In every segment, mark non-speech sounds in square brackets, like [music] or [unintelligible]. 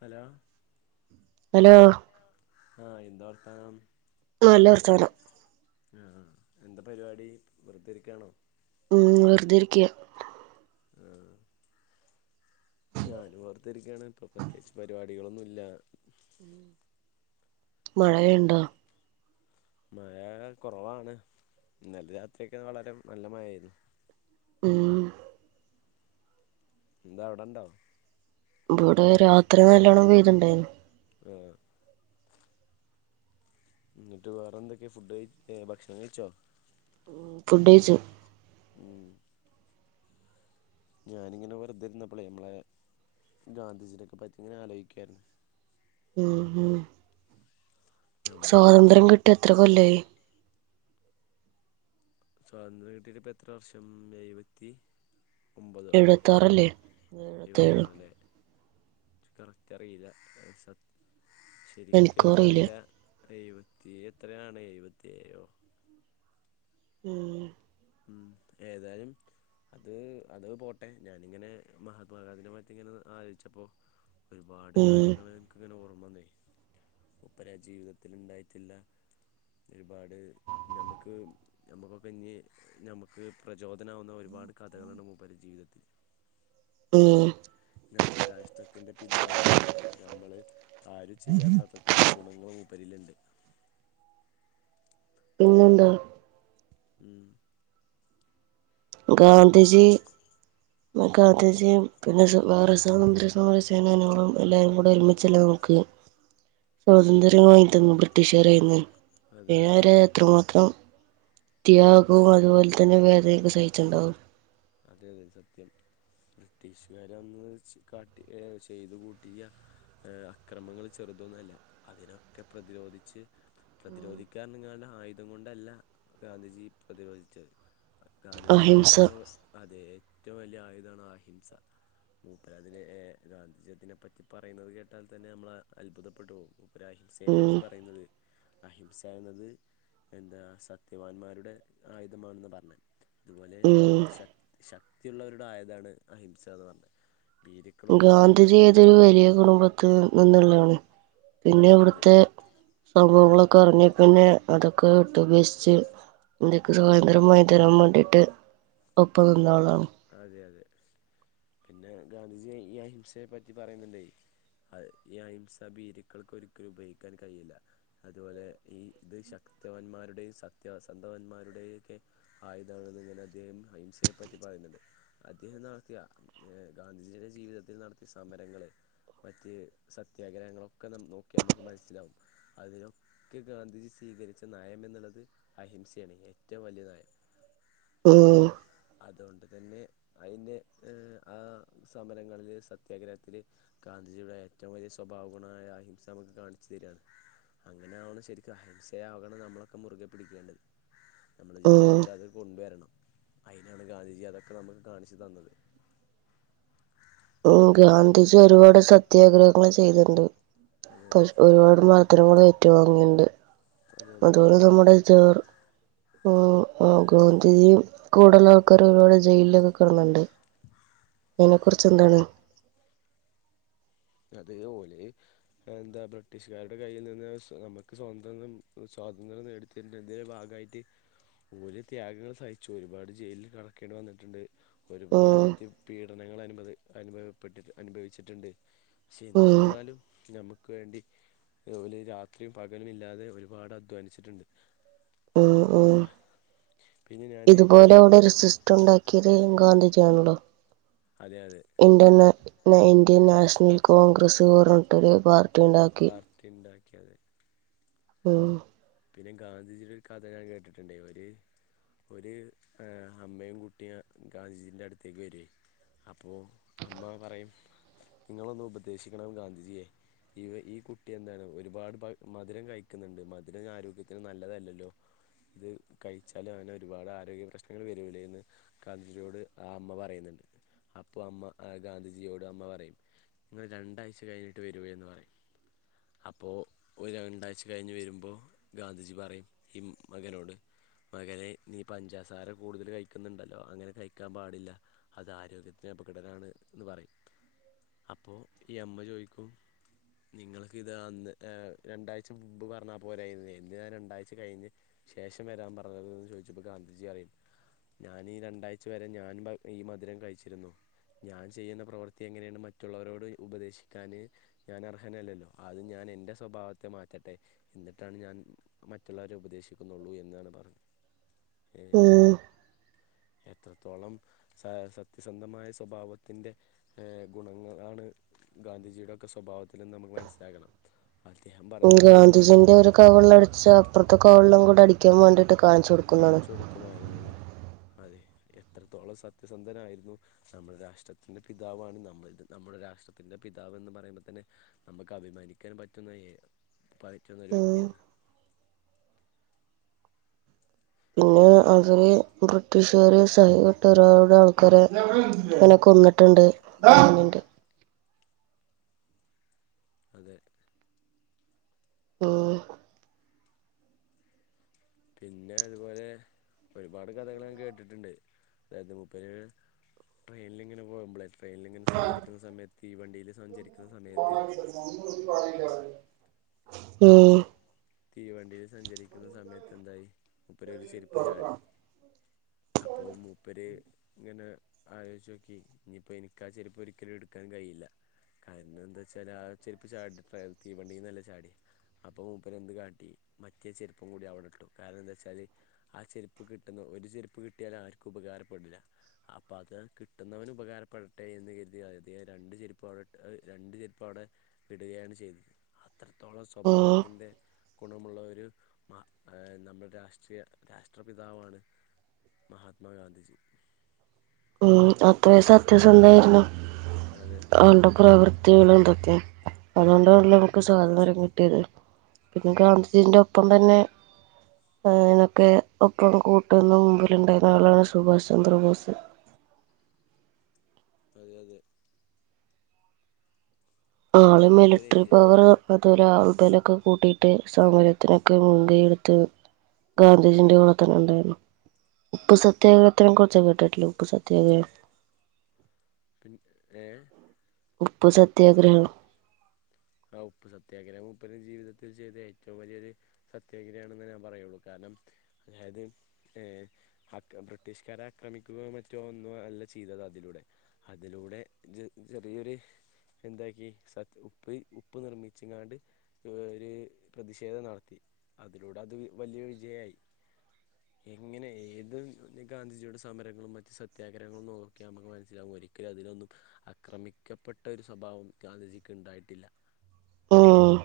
Hello hello ആഹ് എന്താ വർത്താനം ആ നല്ല വർത്താനം ആ എന്താ പരിവാടി വെറുതിരിക്കാണോ ഉം വെറുതെരിക്കയ ആ ഞാൻഓർത്തിരിക്കയാണ് ഇപ്പ പ്രതേകിച്ച് പരിപാടി കുടികളൊന്നുല്ല മഴയൊണ്ടോ മഴ കുറവാണ് ഇന്നല രാത്രിക്കെ വളരെ നല്ല മഴായിരുന്നു ഉം എന്താ അവ്ടെണ്ടോ ഇ ഇവിടെ രാത്രി നല്ലോണം പെയ്തിണ്ടായിന്നു ആഹ് എന്നിട്ട് വേറെ എന്തൊക്കെയാ ഫുഡ് കഴിച്ച ഭക്ഷണം കഴിച്ചോ ഫുഡേച്ചോ ഉം ഞാനിങ്ങെ വെറുെരുന്നപ്പോളേ നമ്മളെ ഗാന്ധിജിണെ ഒക്കെ പറ്റി ഇങ്ങനെ ആലോചിക്കുവായിരുന്നു ഉം ഉം നമ്മളെ സ്വാതന്ത്ര്യം കിട്ടിയ എത്ര കൊല്ലായി സ്വാതന്ത്ര്യം കിട്ടിട്ട് ഇപ്പ എത്ര വർഷം എഴുപത്തി ഒമ്പത് [unintelligible] എഴുപത്താറല്ലേ എഴുപത്തേഴോ എഴുവത്താറിലെ കറക്റ്റ് അറിയില്ല ശരിക്കും എനിക്കുറിയില്ല എനിക്കറില്ല എഴുപത്തി എത്രയാണ് എഴുപത്തെയോ ഉം ഉം ഏതാലും അത് അത് പോട്ടെ ഞാനിങ്ങനെ മഹാത്മാഗാന്ധിയന്റെ പറ്റിങ്ങനെ ആലോയ്ച്ചപ്പോ ഒരുപാട് ഉം കാര്യങ്ങൾ എനക്ക്ങ്ങനെ ഓർമ്മന്നേയ് ഒപ്പരാ ജീവിതത്തിൽണ്ടായിട്ടില്ല ഒരുപാട് നമ്മക്ക് നമ്മുക്കൊക്കെ ഇഞ്ഞ് ഞമക്ക് പ്രചോദനവുന്ന ഒരുപാട് കഥകളുണ്ട് മൂപ്പരെ ജീവിതത്തിൽ ഉം നമ്മുടെ രാഷ്ട്രത്തിന്റെ പിതാവാണ് നമ്മള് ആരും ചെയ്യാത്ത അത്രത്തോളം ഗുണങ്ങളും മൂപ്പരിലുണ്ട് പിന്നെന്താ ഉം ഗാന്ധിജി ഗാന്ധിജി പിന്നെ [unintelligible] സമര സേനാനികളും എല്ലാവരും കൂടെ ഒരുമിച്ചല്ലേ നമുക്ക് സോതത്ര്യം വങ്ങി തന്ന ട്ടിഷേർയ്യുന്നു അതെ പിന്നെ അവരത്രമാത്രം ത്യാഗവും അതുപോലെ തന്നെ വേറെയൊക്കെ സഹിച്ചുണ്ടാകും അതെ അതെ സത്യം ബ്രിട്ടീഷുകാര അന്ന് കാട്ടി ചെയ്തു കൂട്ടിയ ഏഹ് അക്രമങ്ങള് ചെറുതൊന്നല്ല അതിനൊക്കെ പ്രതിരോധിച്ച് പ്രതിരോധിക്കാറഞ്ഞ്ങ്ങാണ്ട് ആയുധം കൊണ്ടല്ല ഗാന്ധിജി പ്രതിരോധിച്ചത് ഗാന്ധിജിയുടെ അഹിംസ ഏറ്റവും അതെ ഏറ്റവും വലിയ ആയുധാണ് അഹിംസ മൂപ്പരതിനെ ഏഹ് ഗാന്ധിജയതിനെപ്പറ്റി പറയുന്നത് കേട്ടാൽ തന്നെ നമ്മള് അത്ഭുതപ്പെട്ടു പോകും ഒര അഹിംസയെപ്പറ്റി ഉം പറയ്ന്നത് അഹിംസ എന്നത് എന്താ സത്യവാന്മാരുടെ ആയുധമാണെന്ന് പറ്ഞ്ഞെ അതുപോലെ ഉം ശക് ശക്തിയുള്ളവരുടെ ആയുധാണ് അഹിംസാന്ന് പറ്ഞ്ഞെ ഗാന്ധിജി ഏതൊരു വലിയ കുടുംബത്തിൽ നിന്നുള്ളതാണ് പിന്നെ അതെ ഇവിടുത്തെ [unintelligible] ക്ക് സ്വാതന്ത്ര്യം വാങ്ങി തരാൻ വേണ്ടീട്ട് ഒപ്പം നിന്നാളാണ് അതെ അതെ പിന്നെ ഗാന്ധിജി ഈ അഹിംസയെ പറ്റി പറയുന്നുണ്ടേ അഹ് ഈ അഹിംസ ഭീരുക്കൾക്ക് ഒരിക്കലും ഉപയോഗിക്കാൻ കഴിയില്ല അതുപോലെ ഈ ഇത് ശക്തവന്മാരുടെയും സത്യവസന്ധവന്മാരുടെയും ഒക്കെ ആയതാണെന്ന്ങ്ങനെ അദ്ദേഹം അഹിംസയെ പറ്റി പറയ്ന്നുണ്ട് അദ്ദേഹം നടത്തിയ ഏഹ് ഗാന്ധിജിയുടെ ജീവിതത്തിൽ നടത്തിയ സമരങ്ങള് മറ്റ് സത്യാഗ്രഹങ്ങളൊക്കെ നം നോക്കിയമ്മക്ക് മനസ്സിലാവും അദ്ധേഹം ക്ക് ഗാന്ധിജി സ്വീകരിച്ച നയം എന്നുള്ളത് അഹിംസെയാണ് ഏറ്റവും വലിയ നയം ഉം [inaudible] അതുകൊണ്ട് തന്നെ അയിന് ആഹ് സമരങ്ങളില് സത്യാഗ്രഹത്തില് ഗാന്ധിജിയുടെ ഏറ്റവും വലിയ സ്വഭാവഗുണായ അഹിംസമ്മക്ക് കാണിച്ചു തെരാണ് അങ്ങനെയാവണം ശരിക് അഹിംസയാകണം നമ്മളൊക്കെ മുറുകെ പിടിക്കേണ്ടത് നമ്മടെ ഉം ജീവിതത്തിൽ അത് കൊണ്ടുവരണം അയിനാണ് ഗാന്ധിജി അതൊക്കെ നമുക്ക് കാണിച്ചു തന്നത് ഓ ഗാന്ധിജിയൊരുപാട് സത്യാഗ്രഹങ്ങള് ചെയ്ത്ണ്ട് അതെ ഒരുപാട് മർധനങ്ങൾ ഏറ്റുവാങ്ങീണ്ട് അതെ അതെ അതുപോലെ നമ്മുടെ ജവഹർ ആഹ് ഗാന്ധിജിയും കൂടള്ളാൾക്കാരൊക്കെ ഒരുപാട് ജയിലിലൊക്കെ കെട്ന്ന്ണ്ട് അയിനെ കുറിച്ചെന്താണ്? അതേ ഒലെ എന്താ ബ്രിട്ടീഷുകാരുടെ കയ്യിൽനിന്ന് നമ്മക്ക് സ്വതന്ത്ര്യം സ്വാതന്ത്ര്യം നേടി തിന്റെ ന്തേ ഭാഗായിട്ട് ഓല് ത്യാഗങ്ങൾ സഹിച്ചു ഒരുപാട് ജയിലില് കെടക്കേണ്ടി വന്ന്ട്ട്ണ്ട് ഒരുപാട് ഉം മറ്റ് പീഡനങ്ങള് അനു അനുഭവപ്പെട്ടിട്ട് അനുഭവിച്ചിട്ടുണ്ട് പക്ഷെ ഉം എന്നിരുന്നാലും നമ്മുക്ക് വേണ്ടി ഓല് രാത്രീം പകലും ഇല്ലാതെ ഒരുപാട് അധ്വാനിച്ചിട്ടുണ്ട് ആ ആ നമ്മള് രാ പിന്നെ ഞാന് ഒരു ഓരവിടെ ഇതുപോലെ അവിടൊരു സി ദ്ധണ്ടാക്കിയത് ഗാന്ധിജിയാണല്ലോ അതെ അതെ Indian Indian National Congress Congress പറഞ്ഞിട്ടൊരു പാർട്ടി പറ്ഞ്ഞൊരു ഉണ്ടാക്കി പാർട്ടിണ്ടാക്കിയത് ആഹ് പിന്നെ ഗാന്ധിജിയുടൊരു കഥ ഞാൻ കേട്ടിട്ടുണ്ടേ ഒര് ഒരു ഏഹ് അമ്മയും കുട്ടിയും ഗാന്ധിജീന്റട്ത്തേക്ക് വെരേനി അപ്പോ അമ്മ പറയും ഇങ്ങളൊന്ന് ഉപദേശിക്കണം ഗാന്ധിജിയെ ഈ ഈ കുട്ടി എന്താണ് ഒരുപാട് പ മധുരം കഴിക്കുന്നുണ്ട് മ ദുരം ആരോഗ്യത്തിന് നല്ലതല്ലല്ലോ ഇത് കഴിച്ചാലങ്ങനെ ഒരുപാട് ആരോഗ്യ പ്രശ്നങ്ങള് വരൂലേന്ന് കാന്ധിജിയോട് ആ അമ്മ പറീന്ന്ണ്ട് അപ്പൊ അമ്മ ഗാന്ധിജിയോട് അമ്മ പറയും നിങ്ങൾ രണ്ടാഴ്ച കഴിഞ്ഞിട്ട് വരൂയന്ന് പറയും അപ്പോ ഒരു രണ്ടാഴ്ച കഴിഞ്ഞ് വരുമ്പോ ഗാന്ധിജി പറയും ഹി മകനോട് മകനെ നീ പഞ്ചാസാര കൂടുതല് കഴിക്ക്ന്ന്ണ്ടല്ലോ അങ്ങനെ കഴിക്കാം പാടില്ല അത് ആരോഗ്യത്തിന് അപകടനാണ് എന്ന് പറയും അപ്പോ ഈ അമ്മ ചോയ്ക്കും നിങ്ങൾക്ക് ഇത് അന്ന് ഏ രണ്ടാഴ്ച മുമ്പ് പറഞ്ഞ പോരായി എന്തിനഞാൻ രണ്ടാഴ്ച കഴിഞ്ഞഞ് ശേഷം വരാൻ പറഞ്ഞത് എന്ന് ചോദിച്ചപ്പോൾ ഗാന്ധിജിയറിം ഞാനീ രണ്ടാഴ്ച വരെ ഞാൻപ ഈ മധുരം കഴിച്ചിരുന്നു ഞാൻ ചെയ്യ്ന്ന പ്രവൃത്തി എങ്ങനെയാണ് മറ്റുള്ളവരോട് ഉപദേശിക്കാന് ഞാനർഹനല്ലല്ലോ ആദ്യം ഞാനെന്റെ സ്വഭാവത്തെ മാറ്റട്ടെ എന്നിട്ടാണ് ഞാൻ മറ്റുള്ളവരെ ഉപദേശിക്കുന്നുള്ളൂ എന്നാണ് പറ ഏഹ് എത്രത്തോളം സ സത്യസന്ധമായ സ്വഭാവത്തിൻറ്റെ ഗുണങ്ങളണ് ഗാന്ധിജിയുടെൊക്കെ സ്വഭാവത്തിന്ന് നമുക്ക് മനസ്സിലാക്കണം അഅദ്ദേഹം പറയുന്നത് അജിന്റെ ഒരു കവളിൽ അടിച്ച അപ്പുറത്തെ കവളിൽ കൂടി അടിക്കാൻ വേണ്ടിയിട്ട് കാണിച്ചു കൊടുക്കുന്നതാണ് ക്കുമായിരുന്നു ന്നാ അതെ എത്രത്തോളം സത്യസന്ധനായിരുന്നു നമ്മുടെ രാഷ്ട്രത്തിന്റെ പിതാവാണ് നമ്മ നമ്മുടെ രാഷ്ട്രത്തിന്റെ പിതാവ്ന്ന് പറയുമ്പോ തന്നെ നമുക്ക് അഭിമാനിക്കാൻ പറ്റുന്ന മറ്റൊരു ഉം വ്യക്തിയാണ് പിന്നെ അവര് ബ്രിട്ടീഷുകാര് [inaudible] ആൾക്കര് കൊന്നിട്ടുണ്ട് അനുണ്ട് അദെ ഓഹ് പിന്നെ അതുപോലെ ഒരുപാട് കഥകള് ഞൻ കേട്ട്ട്ട്ണ്ട് തായത് [unintelligible] ട്രെയിൻ‌ലിങ്ങനെ പോകുമ്പളേ ട്രെയിന്‌ലിങ്ങന സഞ്ചരിക്കുന്ന സമയത്തീവണ്ടീല് സഞ്ചരിക്കുന്ന സമയത്ത് ഊം തീവണ്ടീൽ സഞ്ചരിക്കുന്ന സമയത്തെന്തായി മുപ്പര ഒര് ചെരുപ്പ് ചാടി അപ്പൊ മൂപ്പര് ഇങ്ങനെ ആലോയ്‌ചോക്കി ഞ്ഞിപ്പോ എനിക്കാ ചെരിപ്പൊരിക്കലു എടുക്കാൻ കഴിയില്ല കാരണം എന്താ വെച്ചാ ആ ചെരുപ്പ് ചാടി തീവണ്ടിനല്ലെ നല്ല ചാടിയെ അപ്പൊ പ്പരെന്ത് കാട്ടി മറ്റേ ചെരുപ്പും കൂടി അവടട്ടു കാരണം ന്താച്ചാല് ആ ചെരുപ്പ് കിട്ടുന്ന ഒരു ചെരുപ്പ് കിട്ടിയാൽ ആർക്കും ഉപകാരപ്പെടില്ല അപ്പ അത് കിട്ടുന്നവന് ഉപകാരപ്പെടട്ടെ എന്ന് കരുതി അതിയെ രണ്ട് ചെരുപ്പു അവിടട്ട് അഅ് രണ്ട് ചെരുപ്പു അവടെ പിടുകയാണ് ചെയ്ത് അത്രത്തോളം ഉം സ്വഭാവത്തിൻ്റെ ഗുണമുള്ളവര് നമ്മുടെ രാഷ്ട്രീയ രാഷ്ട്രപിതാവാണ് മഹാത്മാ ഗാന്ധിജ് ഊം. അ ത്രയ് സത്യസന്തായിരുന്നു അതെ അവള്ടെ പ്രവൃത്തികളും തൊക്കെ അതുകൊണ്ടണല്ലോ നമുക്ക് സ്വാതന്ത്ര്യം കിട്ടിയത് പിന്ന ഗാന്ധിജിന്റെ ഒപ്പം തന്നെ അ അതിനൊക്കെ ഒപ്പം കൂട്ടുന്ന മുമ്പില ഉണ്ടായിരുന്ന ആളാണ് സുഭാഷ്ചന്ദ്ര ബോസ് അതെയതെ ആള് പിന്നെ മൂപ്പരെ മിലിട്രി എന്താ പവറ് പ [unintelligible] ആൾബലൊക്കെ കൂട്ടീട്ട് സമരത്തിനൊക്കെ മുൻകൈ എടുത്ത് ഗാന്ധിജിന്റെ ഓടെ തന്നെ ഉണ്ടായിരുന്നു ഉപ്പുസത്യാഗ്രഹത്തിനെ കുറിച്ച് കേട്ടിട്ടില്ലെ ഉപ്പ് സത്യാഗ്രം എനി ഏഹ് ഉപ്പു സത്യാഗ്രഹണം ആ ഉപ്പ് സത്യാഗ്രഹം മൂപ്പരെ ജീവിതത്തിൽ ചെയ്ത ഏറ്റവും വലിയൊര് സത്യാഗ്രഹണെന്നാ ഞാൻ പറയുള്ളൂ കാരണം അതായത് ഏഹ് അക്രം ബ്രിട്ടീഷ്കാരെ ആക്രമിക്കുകയോ മറ്റോ ഒന്നും അല്ല ചെയ്തത് അതിലൂടെ അതിലൂടെ ജ് ചെറിയൊരു എന്താക്കി സത് പോയി ഉപ്പ് നിർമ്മിച്ച്ങ്ങാണ്ട് ക്യോ ഒരു പ്രതിഷേധം നടത്തി അതിലൂടെ അത് വലിയ വിജയായി. എങ്ങനെ ഏത് ഗാന്ധിജിയുടെ സമരങ്ങളും മറ്റു സത്യാഗ്രഹങ്ങളും നോക്കിയാ നമക്ക് മനസ്സിലാകും ഒരിക്കലും അതിലൊന്നും അക്രമിക്കപ്പെട്ട ഒരു സ്വഭാവം ഗാന്ധിജിക്ക് ണ്ടായിട്ടില്ല ഉം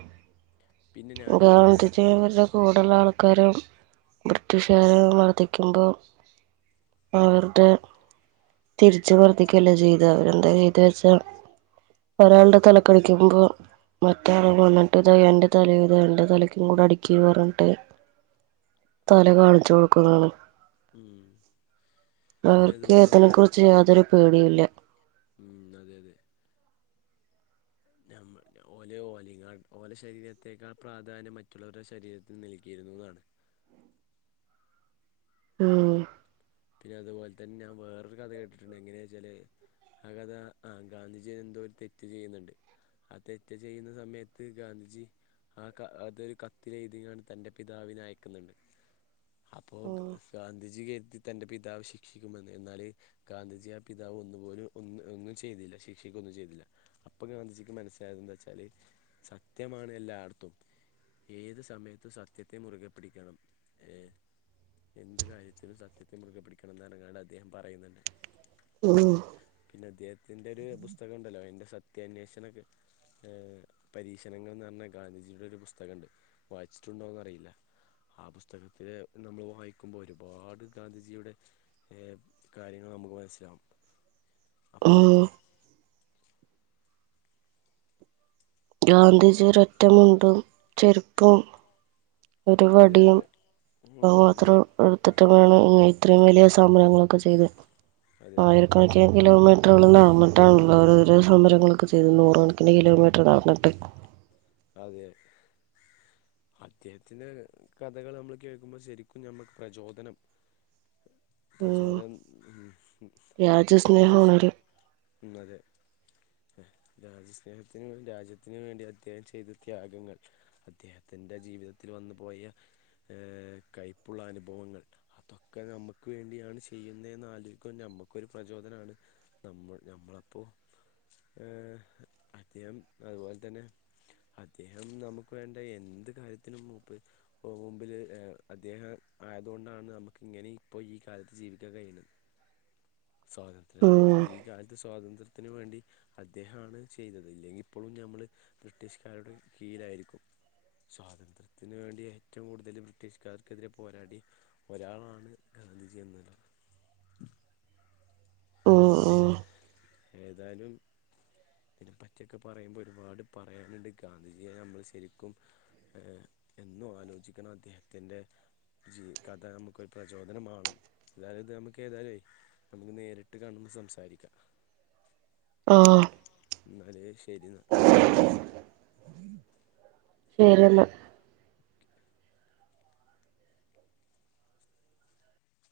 പിന്നെ ഞാന് വേറൊരു കാ- ഗാന്ധിജി അവരുടെ കൂടള്ള ആൾക്കാരും ബ്രിട്ടീഷുകാര് മർദ്ദിക്കുമ്പോ അവരുടെ തിരിച്ചു മർധിക്കല്ലേ ചെയ്ത് അവരെന്താ ചെയ്ത്ച്ചാ ഒരാളുടെ തലക്കടിക്കുമ്പോ മറ്റേ ആളതുംങ്ങനെ ട്ട്താ എന്റെ തലയിത എന്റെ തലക്കും കൂടെ അടിക്ക് പറഞ്ഞിട്ട് തല കാണിച്ചു കൊ ക്ലോ ഉം പിന്നെ അവർക്ക് അതുപോലെ അതിനെ ഞാന് കുറിച്ച് യാതൊരു പേടിയില്ല. ഉം അതെ അതെ നമ്മ ഓലെ ഓലീങ്ങാ ഓലെ ശരീരത്തേക്കാൾ പ്രാധാന്യം മറ്റുള്ളവരുടെ ശരീരത്തിന് നൽകിയിരുന്നുന്നാണ് ഉം പിന്നെ അതുപോലെ തന്നെ ഞാൻ വേറൊരു കഥ കേട്ടിട്ടുണ്ട് എങ്ങെനേന്നച്ചാല് ആഹ് കഥ ആഹ് ഗാന്ധിജിയെന്തോ ഒരു തെറ്റ് ചെയ്യുന്നുണ്ട് ആഹ് തെറ്റ് ചെയ്യുന്ന സമയത്ത് ഗാന്ധിജി ആകാ അതൊരു കത്തിൽ എഴുതിങ്ങാണ്ട് തന്റെ പിതാവിന് അയക്കുന്നുണ്ട്. അപ്പോ ഗാന്ധിജി കരുതി തന്റെ പിതാവ് ശിക്ഷിക്കുമെന്ന് എന്നാല് ഗാന്ധിജിയെ ആഹ് പിതാവ് ഒന്നു പോലും ഒന്നും ഒന്നും ചെയ്തില്ല ശിക്ഷിക്ക ഒന്നും ചെയ്തില്ല. അപ്പൊ ഗാന്ധിജിക്ക് മനസ്സിലാകും ന്താ വെച്ചാല് സത്യമാണ് എല്ലായിടത്തും ഏത് സമയത്തും സത്യത്തെ മുറുകെ പിടിക്കണം ഏഹ് എന്ത് കാര്യത്തിലും സത്യത്തെ മുറുകെ പിടിക്കണമെന്നങ്ങാണ്ടാണ് അദ്ദേഹം പറയുന്നുണ്ട്. ഉം പിന്നെ അദ്ദേഹത്തിന്റെറെ ഒരു പുസ്തകം ഉണ്ടല്ലോ എന്റെ സത്യന്വേഷണ ക ഏഹ് പരീക്ഷണങ്ങൾ എന്ന് റഞ്ഞ ഗാന്ധിജിയുടെ ഒരു പുസ്തകംണ്ട് വായിച്ചിട്ടുണ്ടോന്ന് അറിയില്ല. ആഹ് പുസ്തകത്തില് നമ്മൾ വായിക്കുമ്പോ ഒരുപാട് ഗാന്ധിജിയുടെ ഏഹ് കാര്യങ്ങള് നമുക്ക് മനസ്സിലാകും. അപ്പോ ഉം ഗാന്ധിജി ഒരു ഒറ്റമുണ്ടും ചെരുപ്പും ഒരു അതെ വടിയും അതെ ഉം അത് മാത്രം അതെ എടുത്തിട്ടന്നേണ് ഇങ്ങന ഇത്രയും വലിയ സമരങ്ങളൊക്കെ ചെയ്ത് അതെ അതെ ആയിര ക്കണക്കിന് കിലോമീറ്ററുകള് നടന്ന്ട്ടാണല്ലോ ഓരോരോ സമരങ്ങളൊക്കെ ചെയ്തത് നൂറുകണക്കിന് കിലോമീ റ്റർ നടന്നിട്ടെ അതെ അദ്ദേഹത്തിന്റെ കഥകൾ നമ്മൾ കേൾക്കുമ്പോ ശരിക്കും ഞമ്മക്ക് പ്രചോദനം ഉം പ്രചോദനം ഉം ഉം അത്രത്തോളം പ്രചോ രാജ്യസ്നേഹമാണൊരു ഉം അതെ രാജസ്നേഹത്തിന് രാജ ജ്യത്തിന് വേണ്ടി അദ്ദേഹം ചെയ്ത ത്യാഗങ്ങൾ അദ്ദേഹത്തിന്റെ ജീവിതത്തിൽ വന്നു പോയ ഏഹ് കയ്പ്പുള്ള അനുഭവങ്ങൾ അതൊക്കെ നമ്മുക്ക് വേണ്ടിയാണ് ചെയ്യുന്നെന്ന് ആലോയിക്കുമ്പോ നമ്മക്കൊരു പ്രചോദനാണ്. നമ്മൾ നമ്മളപ്പോ ഏഹ് അദ്ദേഹം അതുപോലെ തന്നെ അദ്ദേഹം നമുക്ക് വേണ്ട എന്ത് കാര്യത്തിനുംമൂപ്പ് പോമ്പില് ഏഹ് അദ്ദേഹം ആയതുകൊണ്ടാണ് നമുക്ക് ഇങ്ങനേം ഇപ്പോ ഈ കാലത്ത് ജീവിക്കാൻ കഴിയുന്നത്. സ്വാതന്ത്ര്യ ഉം ഈ കാലത്ത് സ്വാതന്ത്ര് ത്തിന് വേണ്ടി അദ്ദേഹാണ് ചെയ്തത് ഇല്ലെങ്കിൽ ഇപ്പളും ഞമ്മള് ബ്രിട്ടീഷുകാരുടെ കീഴായിരിക്കും സ്വാതന്ത്ര്യത്തിന് വേണ്ടി ഏറ്റവും കൂടുതൽ ബ്രിട്ടീഷുകാർക്കെതിരെ പോരാടി ഒരാളാണ് ഗാന്ധിജി എന്ന് ഉം ഉം ഏതായലും അതിനെ പറ്റിഒക്കെ പറയുമ്പോയ് ഒരുപാട് പറയാനുണ്ട് ഗാന്ധിജിയെ നമ്മള് ശെരിക്കും ഏ.. എന്നും ആലോചിക്കണം. അദ്ദേഹത്തി്ൻ്റെ ജീ കഥ നമുക്കൊരു പ്രചോദനമാണം അതായാലും ഇത് നമുക്ക് ഏതായാലും നമുക്ക് നേരി ട്ട് കാണുമ്പോ സംസാരിക്ക ആ ഇന്നാല് ശരി ന്നാ [unintelligible]